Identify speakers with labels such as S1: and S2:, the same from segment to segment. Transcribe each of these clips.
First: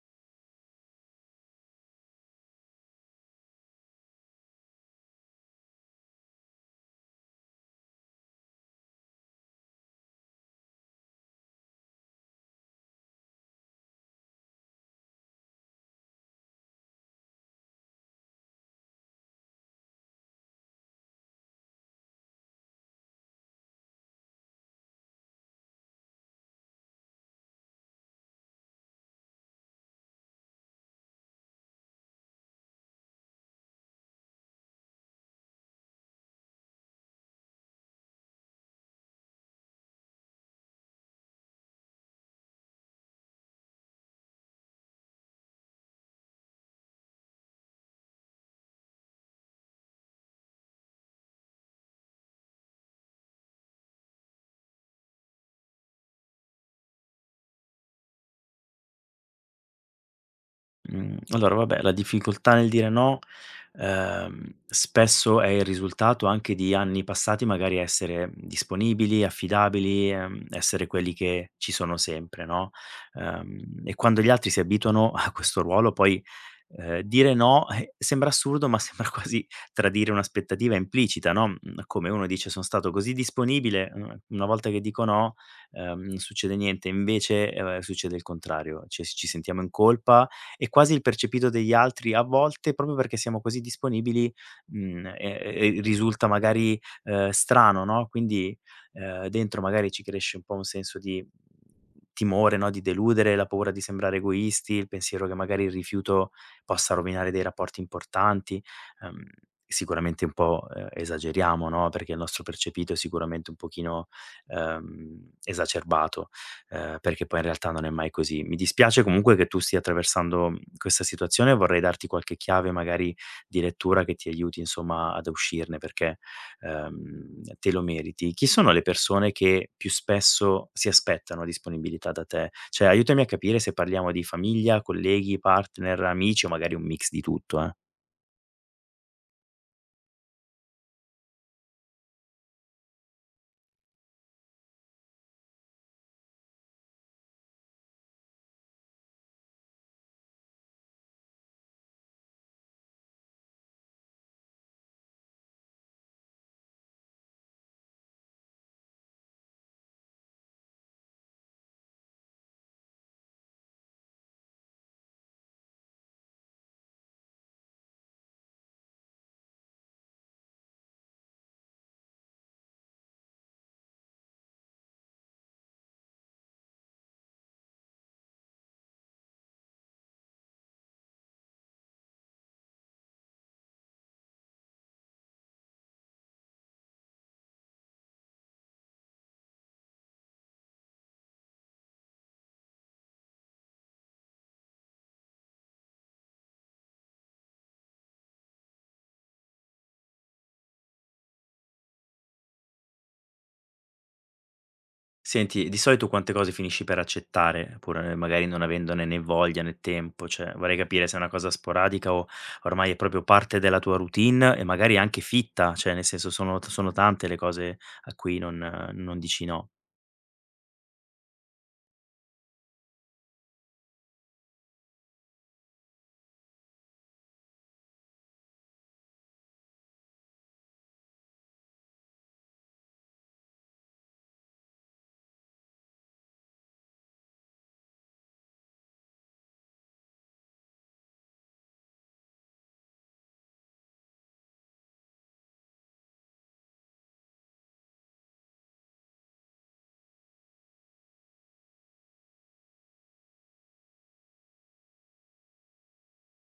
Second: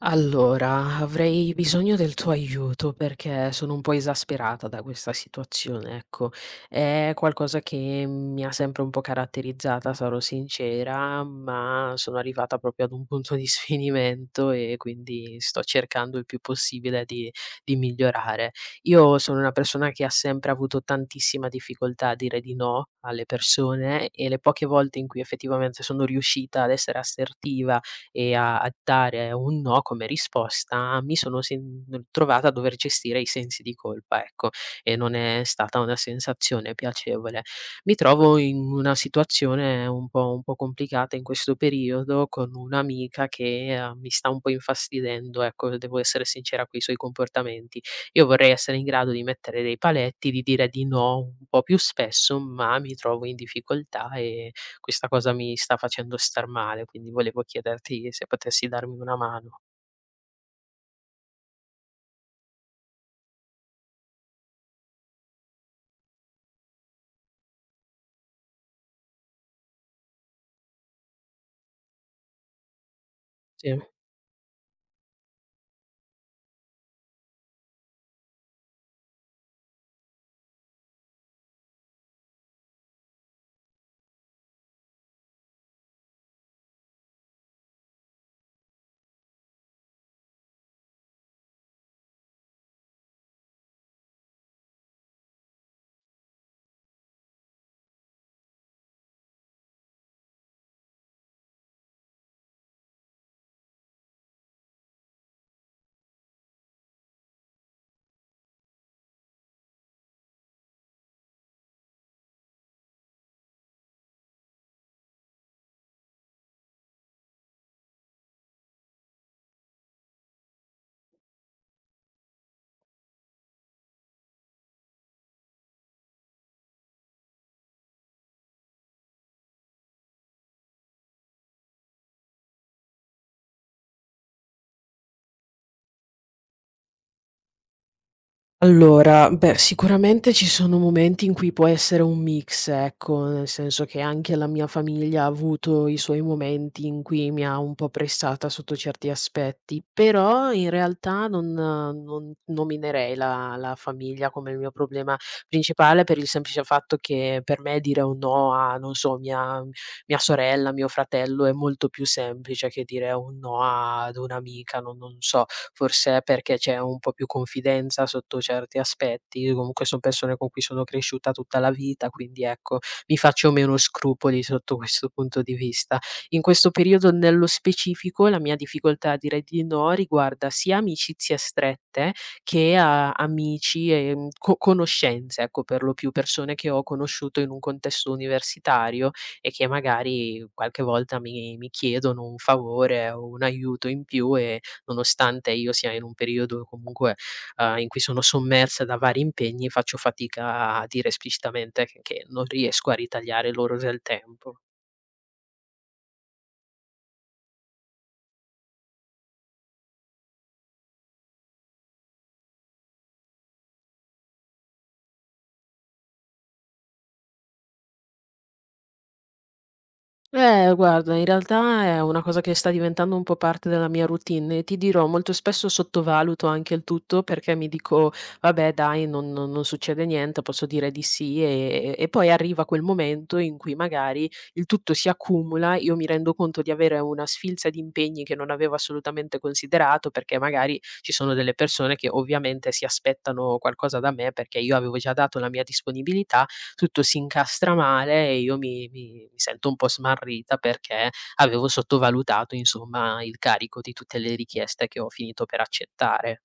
S1: Allora, avrei bisogno del tuo aiuto perché sono un po' esasperata da questa situazione, ecco. È qualcosa che mi ha sempre un po' caratterizzata, sarò sincera, ma sono arrivata proprio ad un punto di sfinimento e quindi sto cercando il più possibile di migliorare. Io sono una persona che ha sempre avuto tantissima difficoltà a dire di no alle persone e le poche volte in cui effettivamente sono riuscita ad essere assertiva e a dare un no come risposta, mi sono sen trovata a dover gestire i sensi di colpa, ecco, e non è stata una sensazione piacevole. Mi trovo in una situazione un po' complicata in questo periodo con un'amica che, mi sta un po' infastidendo, ecco, devo essere sincera coi suoi comportamenti. Io vorrei essere in grado di mettere dei paletti, di dire di no un po' più spesso, ma mi trovo in difficoltà e questa cosa mi sta facendo star male, quindi volevo chiederti se potessi darmi una mano.
S2: Mhmm, allora vabbè, la difficoltà nel dire no, spesso è il risultato anche di anni passati magari a essere disponibili, affidabili, essere quelli che ci sono sempre, no,
S1: Sì.
S2: e quando gli altri si abituano a questo ruolo poi, dire no, sembra assurdo, ma sembra quasi tradire un'aspettativa implicita, no, mhmm, come uno dice: "Son stato così disponibile, una volta che dico no, non succede niente." Invece, succede il contrario, ci sentiamo in colpa e quasi il percepito degli altri a volte, proprio perché siamo così disponibili, mhmm, e risulta magari, strano, no, quindi, dentro magari ci cresce un po' un senso di timore, no, di deludere, la paura di sembrare egoisti, il pensiero che magari il rifiuto possa rovinare dei rapporti importanti. Ehm, sicuramente un po', esageriamo, no, perché il nostro percepito è sicuramente un pochino, esacerbato perché poi in realtà non è mai così. Mi dispiace comunque che tu stia attraversando, mhmm, questa situazione e vorrei darti qualche chiave magari di lettura che ti aiuti insomma ad uscirne perché, te lo meriti. Chi sono le persone che più spesso si aspettano disponibilità da te? Cioè aiutami a capire se parliamo di famiglia, colleghi, partner, amici o magari un mix di tutto, eh.
S1: Allora, beh, sicuramente ci sono momenti in cui può essere un mix, ecco, nel senso che anche la mia famiglia ha avuto i suoi momenti in cui mi ha un po' pressata sotto certi aspetti, però in realtà non nominerei la famiglia come il mio problema principale per il semplice fatto che per me dire un no a, non so, mia sorella, mio fratello, è molto più semplice che dire un no ad un'amica, non so, forse è perché c'è un po' più confidenza sotto certi aspetti, comunque son persone con cui sono cresciuta tutta la vita, quindi ecco, mi faccio meno scrupoli sotto questo punto di vista. In questo periodo nello specifico la mia difficoltà a dire di no riguarda sia amicizie strette che a amici, co conoscenze, ecco, per lo più persone che ho conosciuto in un contesto universitario e che magari qualche volta mi chiedono un favore o un aiuto in più e nonostante io sia in un periodo comunque, in cui sono sommersa da vari impegni, faccio fatica a dire esplicitamente che non riesco a ritagliare loro del tempo.
S2: Senti, di solito quante cose finisci per accettare, pur, magari non avendone né voglia né tempo? Cioè, vorrei capire se è una cosa sporadica o ormai è proprio parte della tua routine e magari anche fitta, cioè nel senso sono tante le cose a cui non non dici no.
S1: Guarda, in realtà è una cosa che sta diventando un po' parte della mia routine e ti dirò, molto spesso sottovaluto anche il tutto perché mi dico, vabbè, dai, non succede niente, posso dire di sì e poi arriva quel momento in cui magari il tutto si accumula, io mi rendo conto di avere una sfilza di impegni che non avevo assolutamente considerato perché magari ci sono delle persone che ovviamente si aspettano qualcosa da me perché io avevo già dato la mia disponibilità, tutto si incastra male e io mi sento un po' smarrita perché avevo sottovalutato, insomma, il carico di tutte le richieste che ho finito per accettare.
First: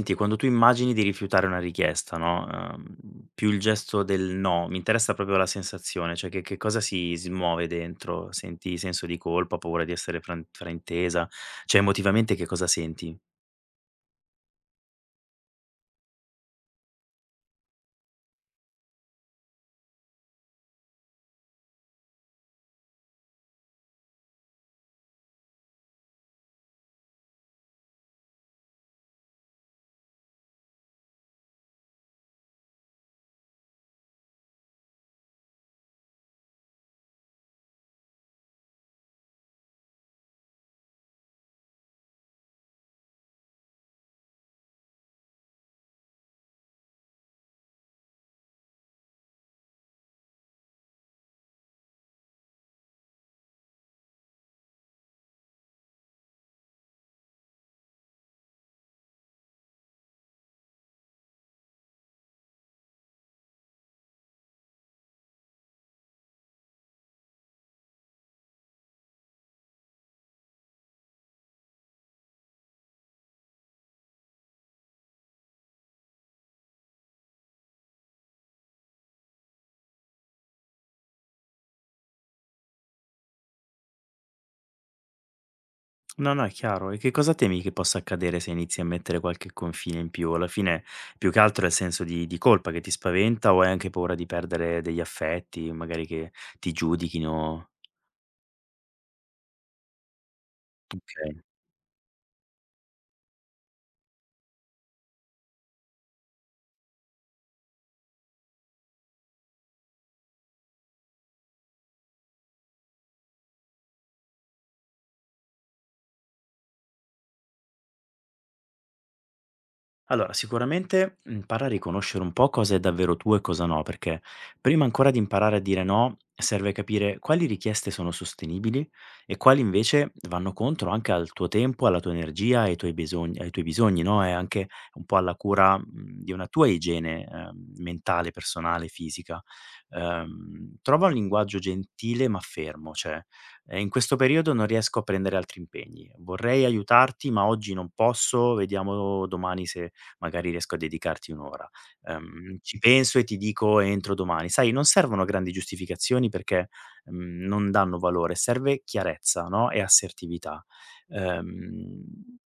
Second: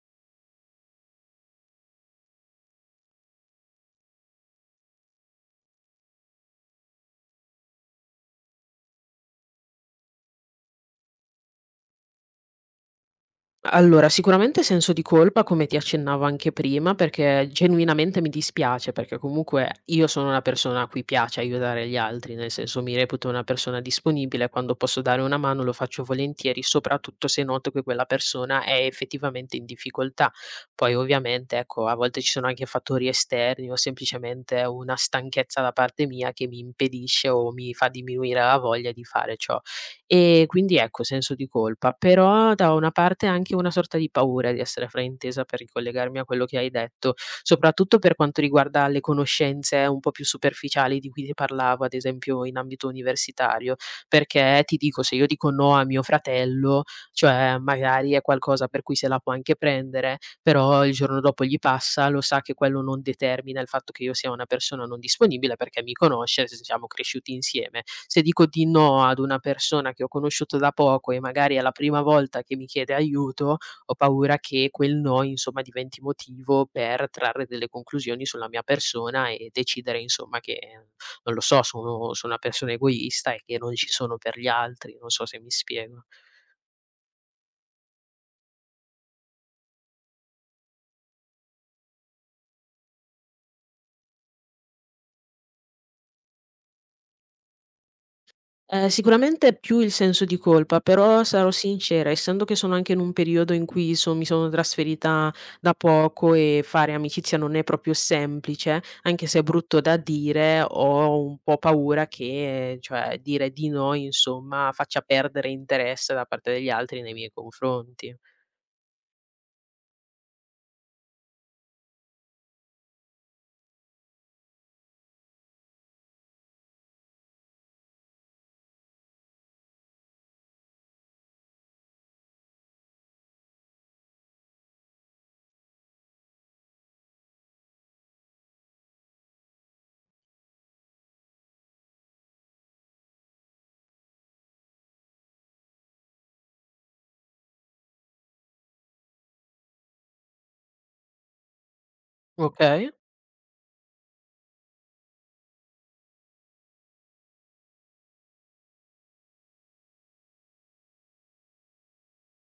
S2: Senti, quando tu immagini di rifiutare una richiesta, no, più il gesto del no, mi interessa proprio la sensazione, cioè che cosa si smuove dentro? Senti senso di colpa, paura di essere fran fraintesa? Cioè emotivamente che cosa senti?
S1: Allora, sicuramente senso di colpa, come ti accennavo anche prima, perché genuinamente mi dispiace, perché comunque io sono una persona a cui piace aiutare gli altri, nel senso mi reputo una persona disponibile, quando posso dare una mano lo faccio volentieri, soprattutto se noto che quella persona è effettivamente in difficoltà. Poi ovviamente, ecco, a volte ci sono anche fattori esterni o semplicemente una stanchezza da parte mia che mi impedisce o mi fa diminuire la voglia di fare ciò. E quindi ecco, senso di colpa, però da una parte anche una sorta di paura di essere fraintesa per ricollegarmi a quello che hai detto, soprattutto per quanto riguarda le conoscenze un po' più superficiali di cui ti parlavo, ad esempio in ambito universitario, perché ti dico, se io dico no a mio fratello, cioè magari è qualcosa per cui se la può anche prendere, però il giorno dopo gli passa, lo sa che quello non determina il fatto che io sia una persona non disponibile perché mi conosce, s siamo cresciuti insieme. Se dico di no ad una persona che ho conosciuto da poco e magari è la prima volta che mi chiede aiuto, ho paura che quel no, insomma, diventi motivo per trarre delle conclusioni sulla mia persona e decidere, insomma, che non lo so, sono una persona egoista e che non ci sono per gli altri, non so se mi spiego.
S2: No, no, è chiaro. E che cosa temi che possa accadere se inizi a mettere qualche confine in più? Alla fine, più che altro è il senso di colpa che ti spaventa o hai anche paura di perdere degli affetti, magari che ti giudichino?
S1: Sicuramente più il senso di colpa, però
S2: Ok.
S1: sarò sincera, essendo che sono anche in un periodo in cui mi sono trasferita da poco e fare amicizia non è proprio semplice, anche se è brutto da dire, ho un po' paura che, cioè, dire di no, insomma, faccia perdere interesse da parte degli altri nei miei confronti.
S2: Allora, sicuramente impara a riconoscere un po' cosa è davvero tuo e cosa no, perché prima ancora di imparare a dire no, serve capire quali richieste sono sostenibili e quali invece vanno contro anche al tuo tempo, alla tua energia, ai tuoi bisogni, no? E anche un po' alla cura di una tua igiene mentale, personale, fisica. Trova un linguaggio gentile ma fermo, cioè in questo periodo non riesco a prendere altri impegni, vorrei aiutarti ma oggi non posso, vediamo domani se magari riesco a dedicarti 1 ora. Ci
S1: Okay,
S2: penso e ti dico entro domani. Sai, non servono grandi giustificazioni perché, mhmm, non danno valore, serve chiarezza, no, e assertività. Ehm,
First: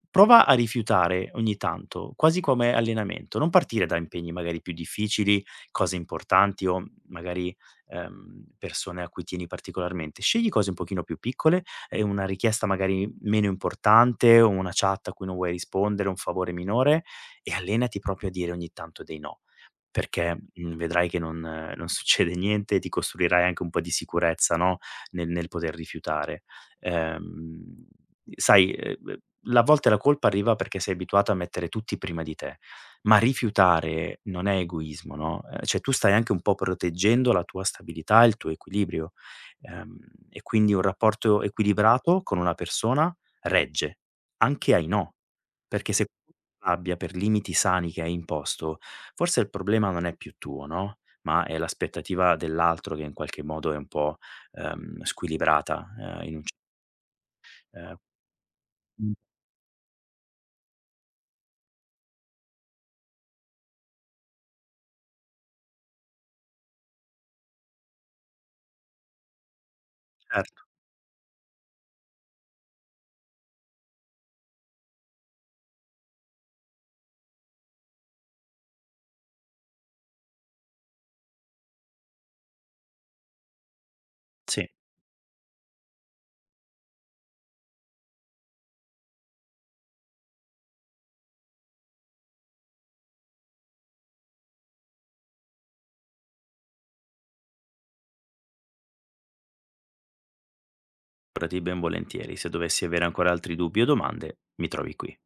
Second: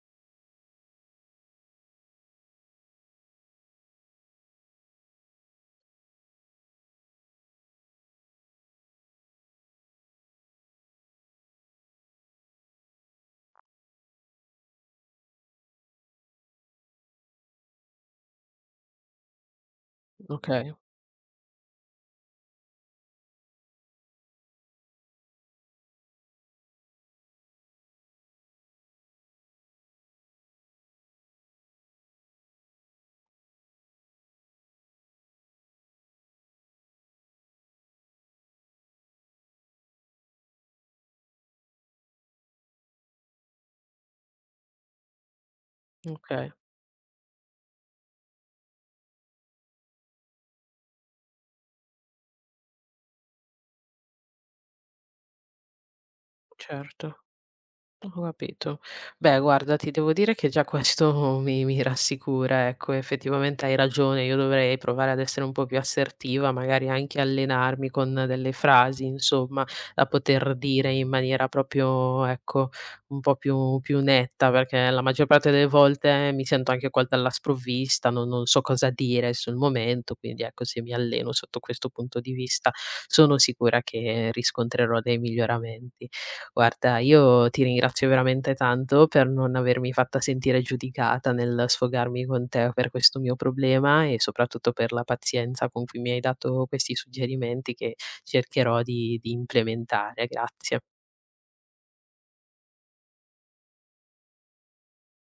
S2: prova a rifiutare ogni tanto, quasi come allenamento, non partire da impegni magari più difficili, cose importanti o magari, persone a cui tieni particolarmente. Scegli cose un pochino più piccole e una richiesta magari meno importante o una chat a cui non vuoi rispondere, un favore minore e allenati proprio a dire ogni tanto dei no, perché,
S1: okay,
S2: mhmm, vedrai che non non succede niente, ti costruirai anche un po' di sicurezza, no, nel poter rifiutare. Ehm, sai, la a volte la colpa arriva perché sei abituato a mettere tutti prima di te, ma rifiutare non è egoismo, no, cioè tu stai anche un po' proteggendo la tua stabilità e il tuo equilibrio. Ehm, e quindi un rapporto equilibrato con una persona regge, anche ai no, perché se
S1: okay,
S2: Rabbia per limiti sani che hai imposto, forse il problema non è più tuo, no, ma è l'aspettativa dell'altro che in qualche modo è un po', squilibrata, in un c
S1: certo.
S2: ehm,
S1: Ho capito.
S2: mh,
S1: Beh, guarda, ti devo dire che già questo mi rassicura, ecco, effettivamente hai ragione, io dovrei provare ad essere un po' più assertiva, magari anche allenarmi con delle frasi, insomma, da poter
S2: certo,
S1: dire in maniera proprio, ecco, più netta, perché la maggior parte delle volte mi sento anche colta alla sprovvista, non so cosa dire sul momento, quindi ecco, se mi alleno sotto questo punto di vista, sono sicura che
S2: sì,
S1: riscontrerò dei miglioramenti. Guarda, io ti ringrazio veramente tanto per non avermi fatta sentire giudicata nel sfogarmi con te per questo mio problema e soprattutto per la pazienza con cui mi hai dato questi suggerimenti che cercherò di implementare. Grazie.
S2: figurati ben volentieri. Se dovessi avere ancora altri dubbi o domande, mi trovi qui.